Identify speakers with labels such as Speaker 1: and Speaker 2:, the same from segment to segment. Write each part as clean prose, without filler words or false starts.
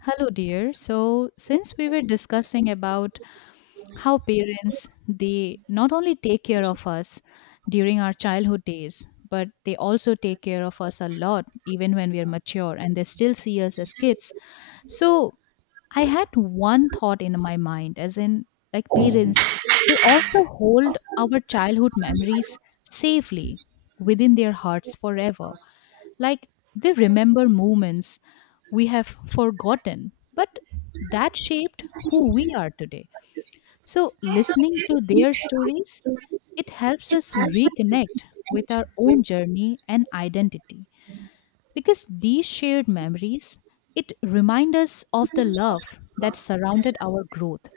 Speaker 1: Hello, dear. So, since we were discussing about how parents they not only take care of us during our childhood days, but they also take care of us a lot even when we are mature and they still see us as kids. So, I had one thought in my mind as in like parents, they also hold our childhood memories safely within their hearts forever. Like they remember moments we have forgotten, but that shaped who we are today. So, listening to their stories, it helps us reconnect with our own journey and identity because these shared memories it remind us of the love that surrounded our growth.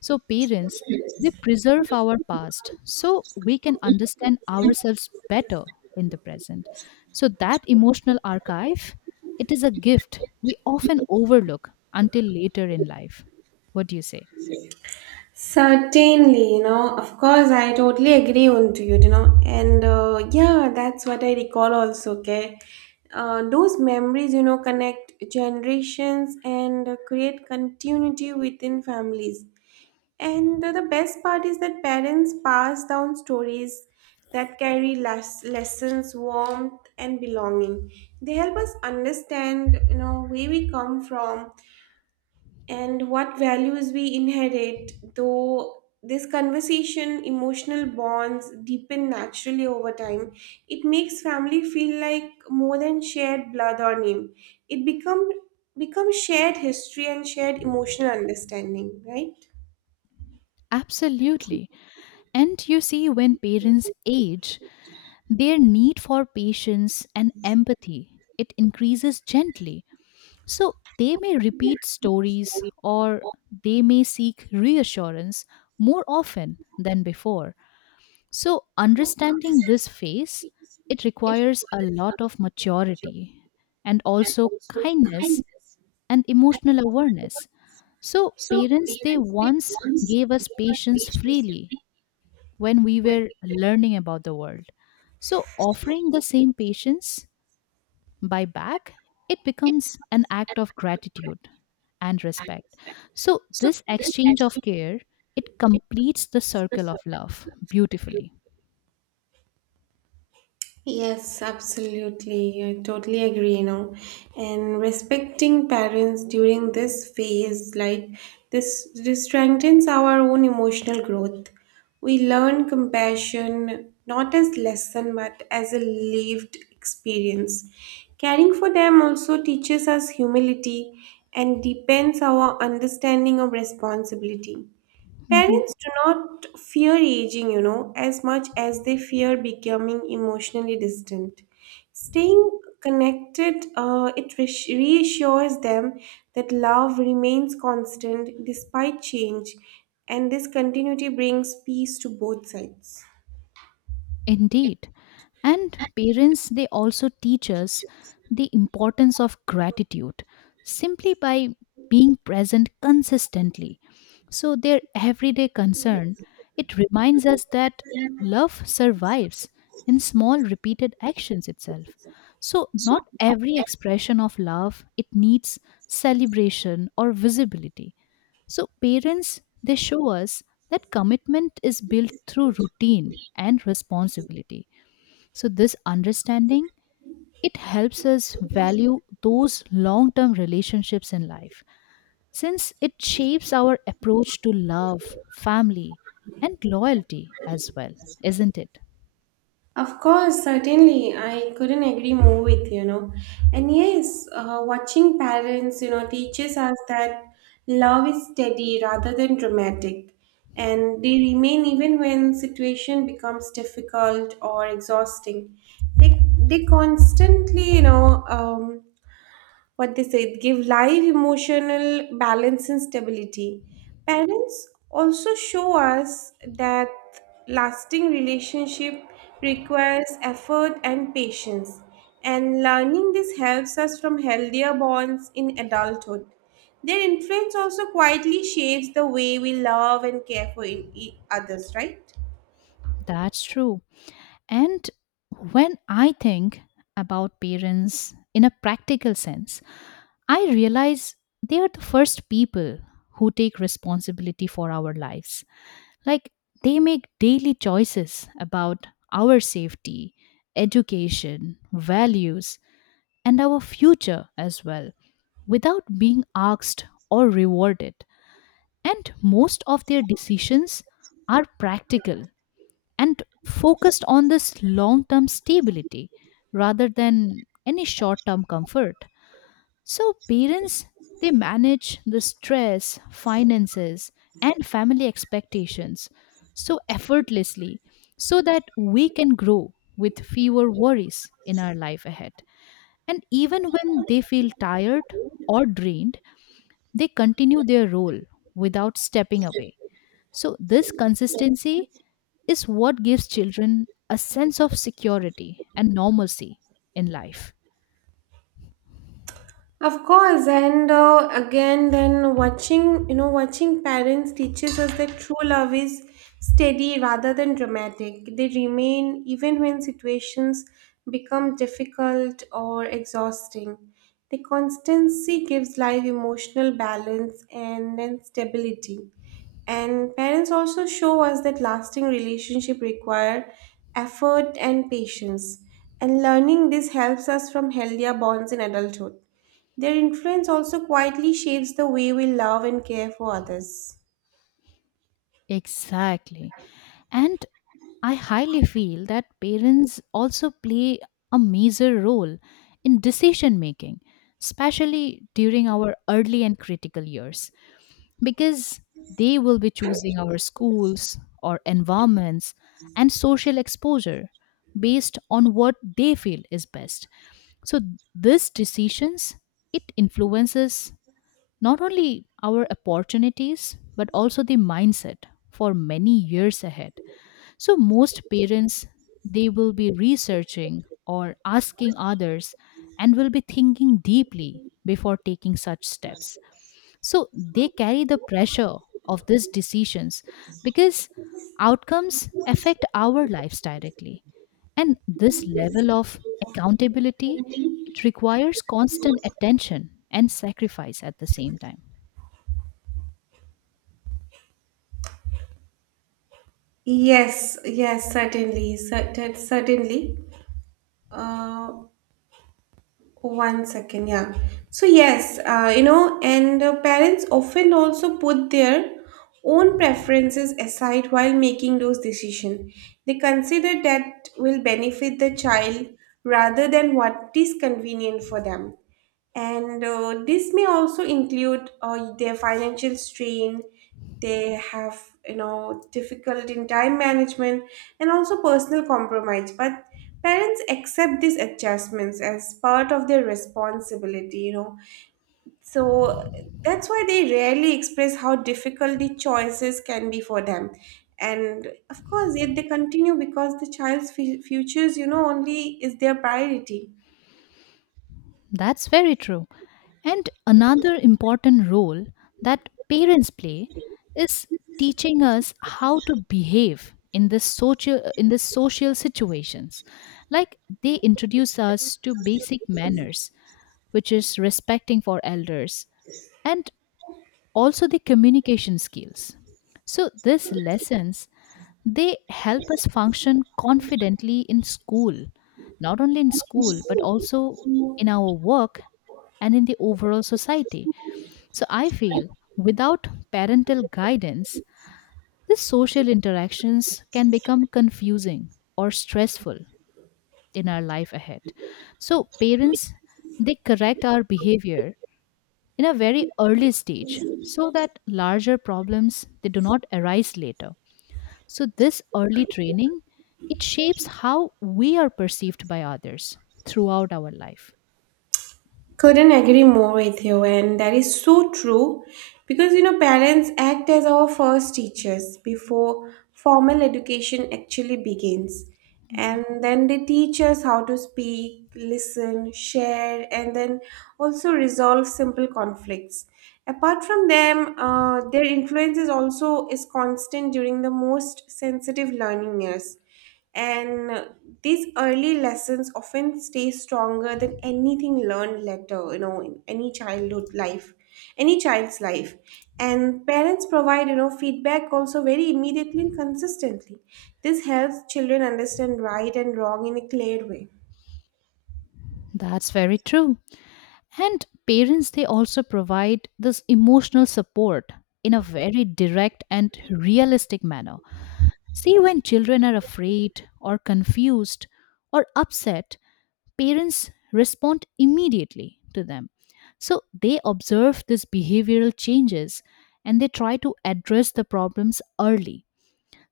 Speaker 1: So, parents, they preserve our past so we can understand ourselves better in the present. So, that emotional archive, it is a gift we often overlook until later in life. What do you say?
Speaker 2: Certainly, of course, I totally agree on to you, and yeah, that's what I recall also, okay? Those memories, connect generations and create continuity within families. And the best part is that parents pass down stories that carry less lessons, warmth, and belonging. They help us understand where we come from and what values we inherit, though this conversation, emotional bonds deepen naturally over time. It makes family feel like more than shared blood or name. It becomes shared history and shared emotional understanding, right?
Speaker 1: Absolutely. And you see, when parents age, their need for patience and empathy it increases gently. So they may repeat stories or they may seek reassurance more often than before. So understanding this phase, it requires a lot of maturity and also kindness and emotional awareness. So parents they once gave us patience freely when we were learning about the world. So offering the same patience by back, it becomes an act of gratitude and respect. So this exchange of care, it completes the circle of love beautifully.
Speaker 2: Yes, absolutely. I totally agree. And respecting parents during this phase, like this strengthens our own emotional growth. We learn compassion not as lesson but as a lived experience. Caring for them also teaches us humility and deepens our understanding of responsibility.
Speaker 1: Mm-hmm.
Speaker 2: Parents do not fear aging, as much as they fear becoming emotionally distant. Staying connected, it reassures them that love remains constant despite change, and this continuity brings peace to both sides.
Speaker 1: Indeed. And parents, they also teach us the importance of gratitude simply by being present consistently. So, their everyday concern, it reminds us that love survives in small repeated actions itself. So, not every expression of love, it needs celebration or visibility. So, parents, they show us that commitment is built through routine and responsibility. So, this understanding it helps us value those long-term relationships in life since it shapes our approach to love, family, and loyalty as well, isn't it?
Speaker 2: Of course, certainly, I couldn't agree more with. And yes, watching parents teaches us that love is steady rather than dramatic, and they remain even when situation becomes difficult or exhausting. They constantly, what they say it give live emotional balance and stability. Parents also show us that lasting relationship requires effort and patience, and learning this helps us from healthier bonds in adulthood. Their influence also quietly shapes the way we love and care for others, right?
Speaker 1: That's true. And when I think about parents in a practical sense, I realize they are the first people who take responsibility for our lives. Like they make daily choices about our safety, education, values, and our future as well without being asked or rewarded. And most of their decisions are practical and focused on this long term stability rather than any short term comfort. So parents they manage the stress, finances and family expectations so effortlessly so that we can grow with fewer worries in our life ahead. And even when they feel tired or drained, they continue their role without stepping away. So this consistency is what gives children a sense of security and normalcy in life.
Speaker 2: Of course, and again, then watching parents teaches us that true love is steady rather than dramatic. They remain even when situations become difficult or exhausting. The constancy gives life emotional balance and then stability. And parents also show us that lasting relationship require effort and patience. And learning this helps us from healthier bonds in adulthood. Their influence also quietly shapes the way we love and care for others.
Speaker 1: Exactly. And I highly feel that parents also play a major role in decision making, especially during our early and critical years, because they will be choosing our schools or environments and social exposure based on what they feel is best. So these decisions it influences not only our opportunities but also the mindset for many years ahead. So most parents they will be researching or asking others and will be thinking deeply before taking such steps. So they carry the pressure of these decisions because outcomes affect our lives directly. And this level of accountability it requires constant attention and sacrifice at the same time.
Speaker 2: Yes, yes, certainly, certainly. Uh, One second, yeah. So yes, and parents often also put their own preferences aside while making those decisions. They consider that will benefit the child rather than what is convenient for them. And this may also include their financial strain, they have, difficult in time management and also personal compromise. But parents accept these adjustments as part of their responsibility. So that's why they rarely express how difficult the choices can be for them. And of course, yet they continue because the child's futures, only is their priority.
Speaker 1: That's very true. And another important role that parents play is teaching us how to behave in this social situations. Like they introduce us to basic manners, which is respecting for elders, and also the communication skills. So these lessons they help us function confidently in school, not only in school but also in our work and in the overall society. So I feel without parental guidance, these social interactions can become confusing or stressful in our life ahead. So parents they correct our behavior in a very early stage so that larger problems they do not arise later. So this early training it shapes how we are perceived by others throughout our life.
Speaker 2: Couldn't agree more with you, and that is so true because parents act as our first teachers before formal education actually begins, and then they teach us how to speak, listen, share, and then also resolve simple conflicts. Apart from them, their influence is also is constant during the most sensitive learning years and these early lessons often stay stronger than anything learned later, in any childhood life, any child's life. And parents provide feedback also very immediately and consistently. This helps children understand right and wrong in a clear way.
Speaker 1: That's very true. And parents, they also provide this emotional support in a very direct and realistic manner. See, when children are afraid or confused or upset, parents respond immediately to them. So they observe these behavioral changes and they try to address the problems early.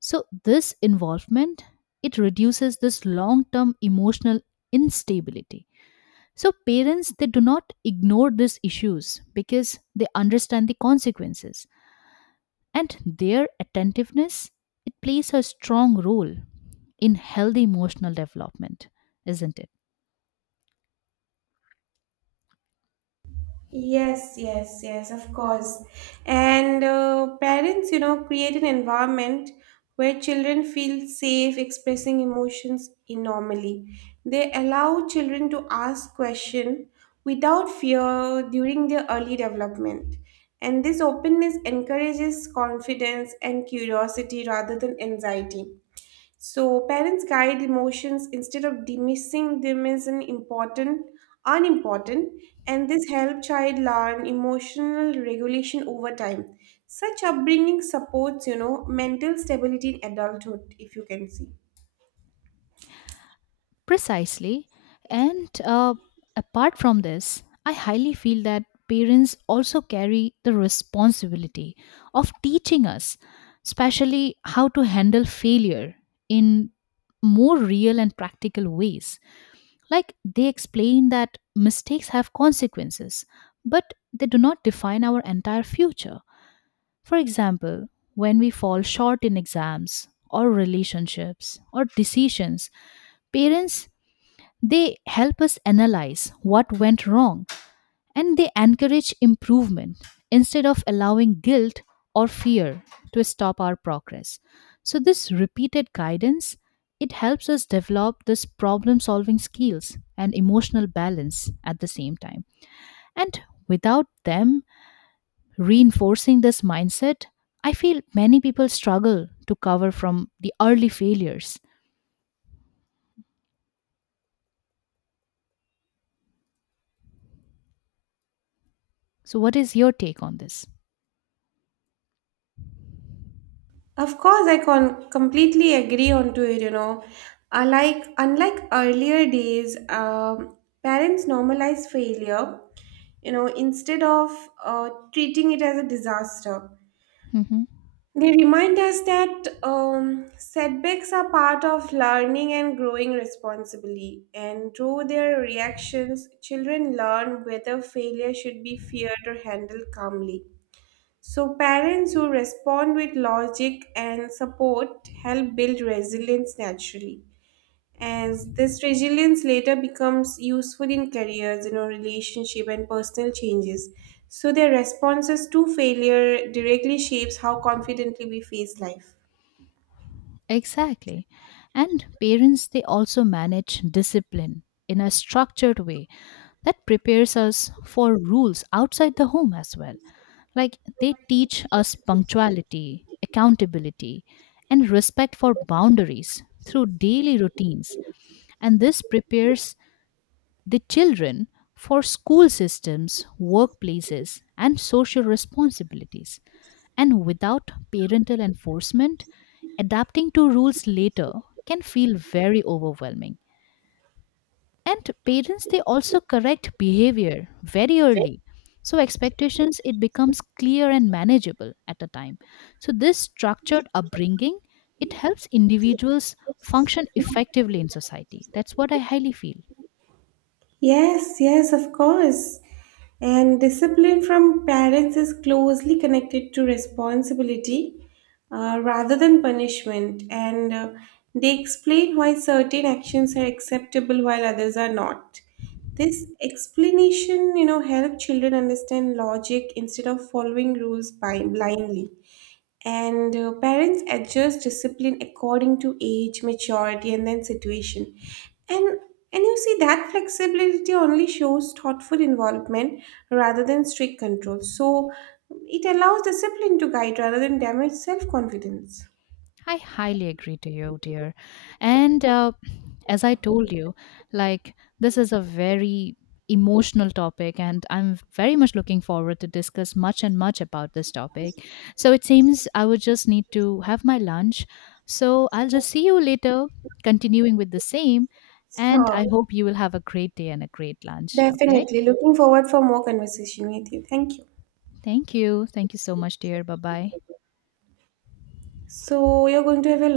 Speaker 1: So this involvement it reduces this long-term emotional instability. So parents they do not ignore these issues because they understand the consequences and their attentiveness it plays a strong role in healthy emotional development, isn't it?
Speaker 2: Yes, yes, yes, of course. And parents create an environment where children feel safe expressing emotions normally. They allow children to ask questions without fear during their early development. And this openness encourages confidence and curiosity rather than anxiety. So parents guide emotions instead of dismissing them as an important, unimportant, and this help child learn emotional regulation over time. Such upbringing supports mental stability in adulthood, if you can see.
Speaker 1: Precisely. And apart from this, I highly feel that parents also carry the responsibility of teaching us, especially how to handle failure in more real and practical ways. Like they explain that mistakes have consequences, but they do not define our entire future. For example, when we fall short in exams or relationships or decisions, parents they help us analyze what went wrong and they encourage improvement instead of allowing guilt or fear to stop our progress. So this repeated guidance it helps us develop this problem solving skills and emotional balance at the same time. And without them reinforcing this mindset, I feel many people struggle to cover from the early failures. So what is your take on this?
Speaker 2: Of course, I can completely agree onto it. Unlike earlier days, parents normalize failure. You know, instead of treating it as a disaster.
Speaker 1: Mm-hmm.
Speaker 2: They remind us that setbacks are part of learning and growing responsibly, and through their reactions, children learn whether failure should be feared or handled calmly. So, parents who respond with logic and support help build resilience naturally, as this resilience later becomes useful in careers, relationship and personal changes. So their responses to failure directly shapes how confidently we face life.
Speaker 1: Exactly. And parents, they also manage discipline in a structured way that prepares us for rules outside the home as well. Like they teach us punctuality, accountability, and respect for boundaries through daily routines. And this prepares the children for school systems, workplaces, and social responsibilities. And without parental enforcement, adapting to rules later can feel very overwhelming. And parents, they also correct behavior very early. So expectations, it becomes clear and manageable at a time. So this structured upbringing, it helps individuals function effectively in society. That's what I highly feel.
Speaker 2: Yes, yes, of course. And discipline from parents is closely connected to responsibility rather than punishment. And they explain why certain actions are acceptable while others are not. This explanation help children understand logic instead of following rules blindly. And parents adjust discipline according to age, maturity, and then situation. And and you see that flexibility only shows thoughtful involvement rather than strict control. So it allows discipline to guide rather than damage self-confidence.
Speaker 1: I highly agree to you, dear. And as I told you, like this is a very emotional topic, and I'm very much looking forward to discuss much and much about this topic. So it seems I would just need to have my lunch. So I'll just see you later, continuing with the same. And
Speaker 2: Sure.
Speaker 1: I hope you will have a great day and a great lunch. Okay.
Speaker 2: Definitely. Looking forward for more conversation with you. Thank you.
Speaker 1: Thank you. Thank you so much, dear. Bye bye.
Speaker 2: So you're going to have a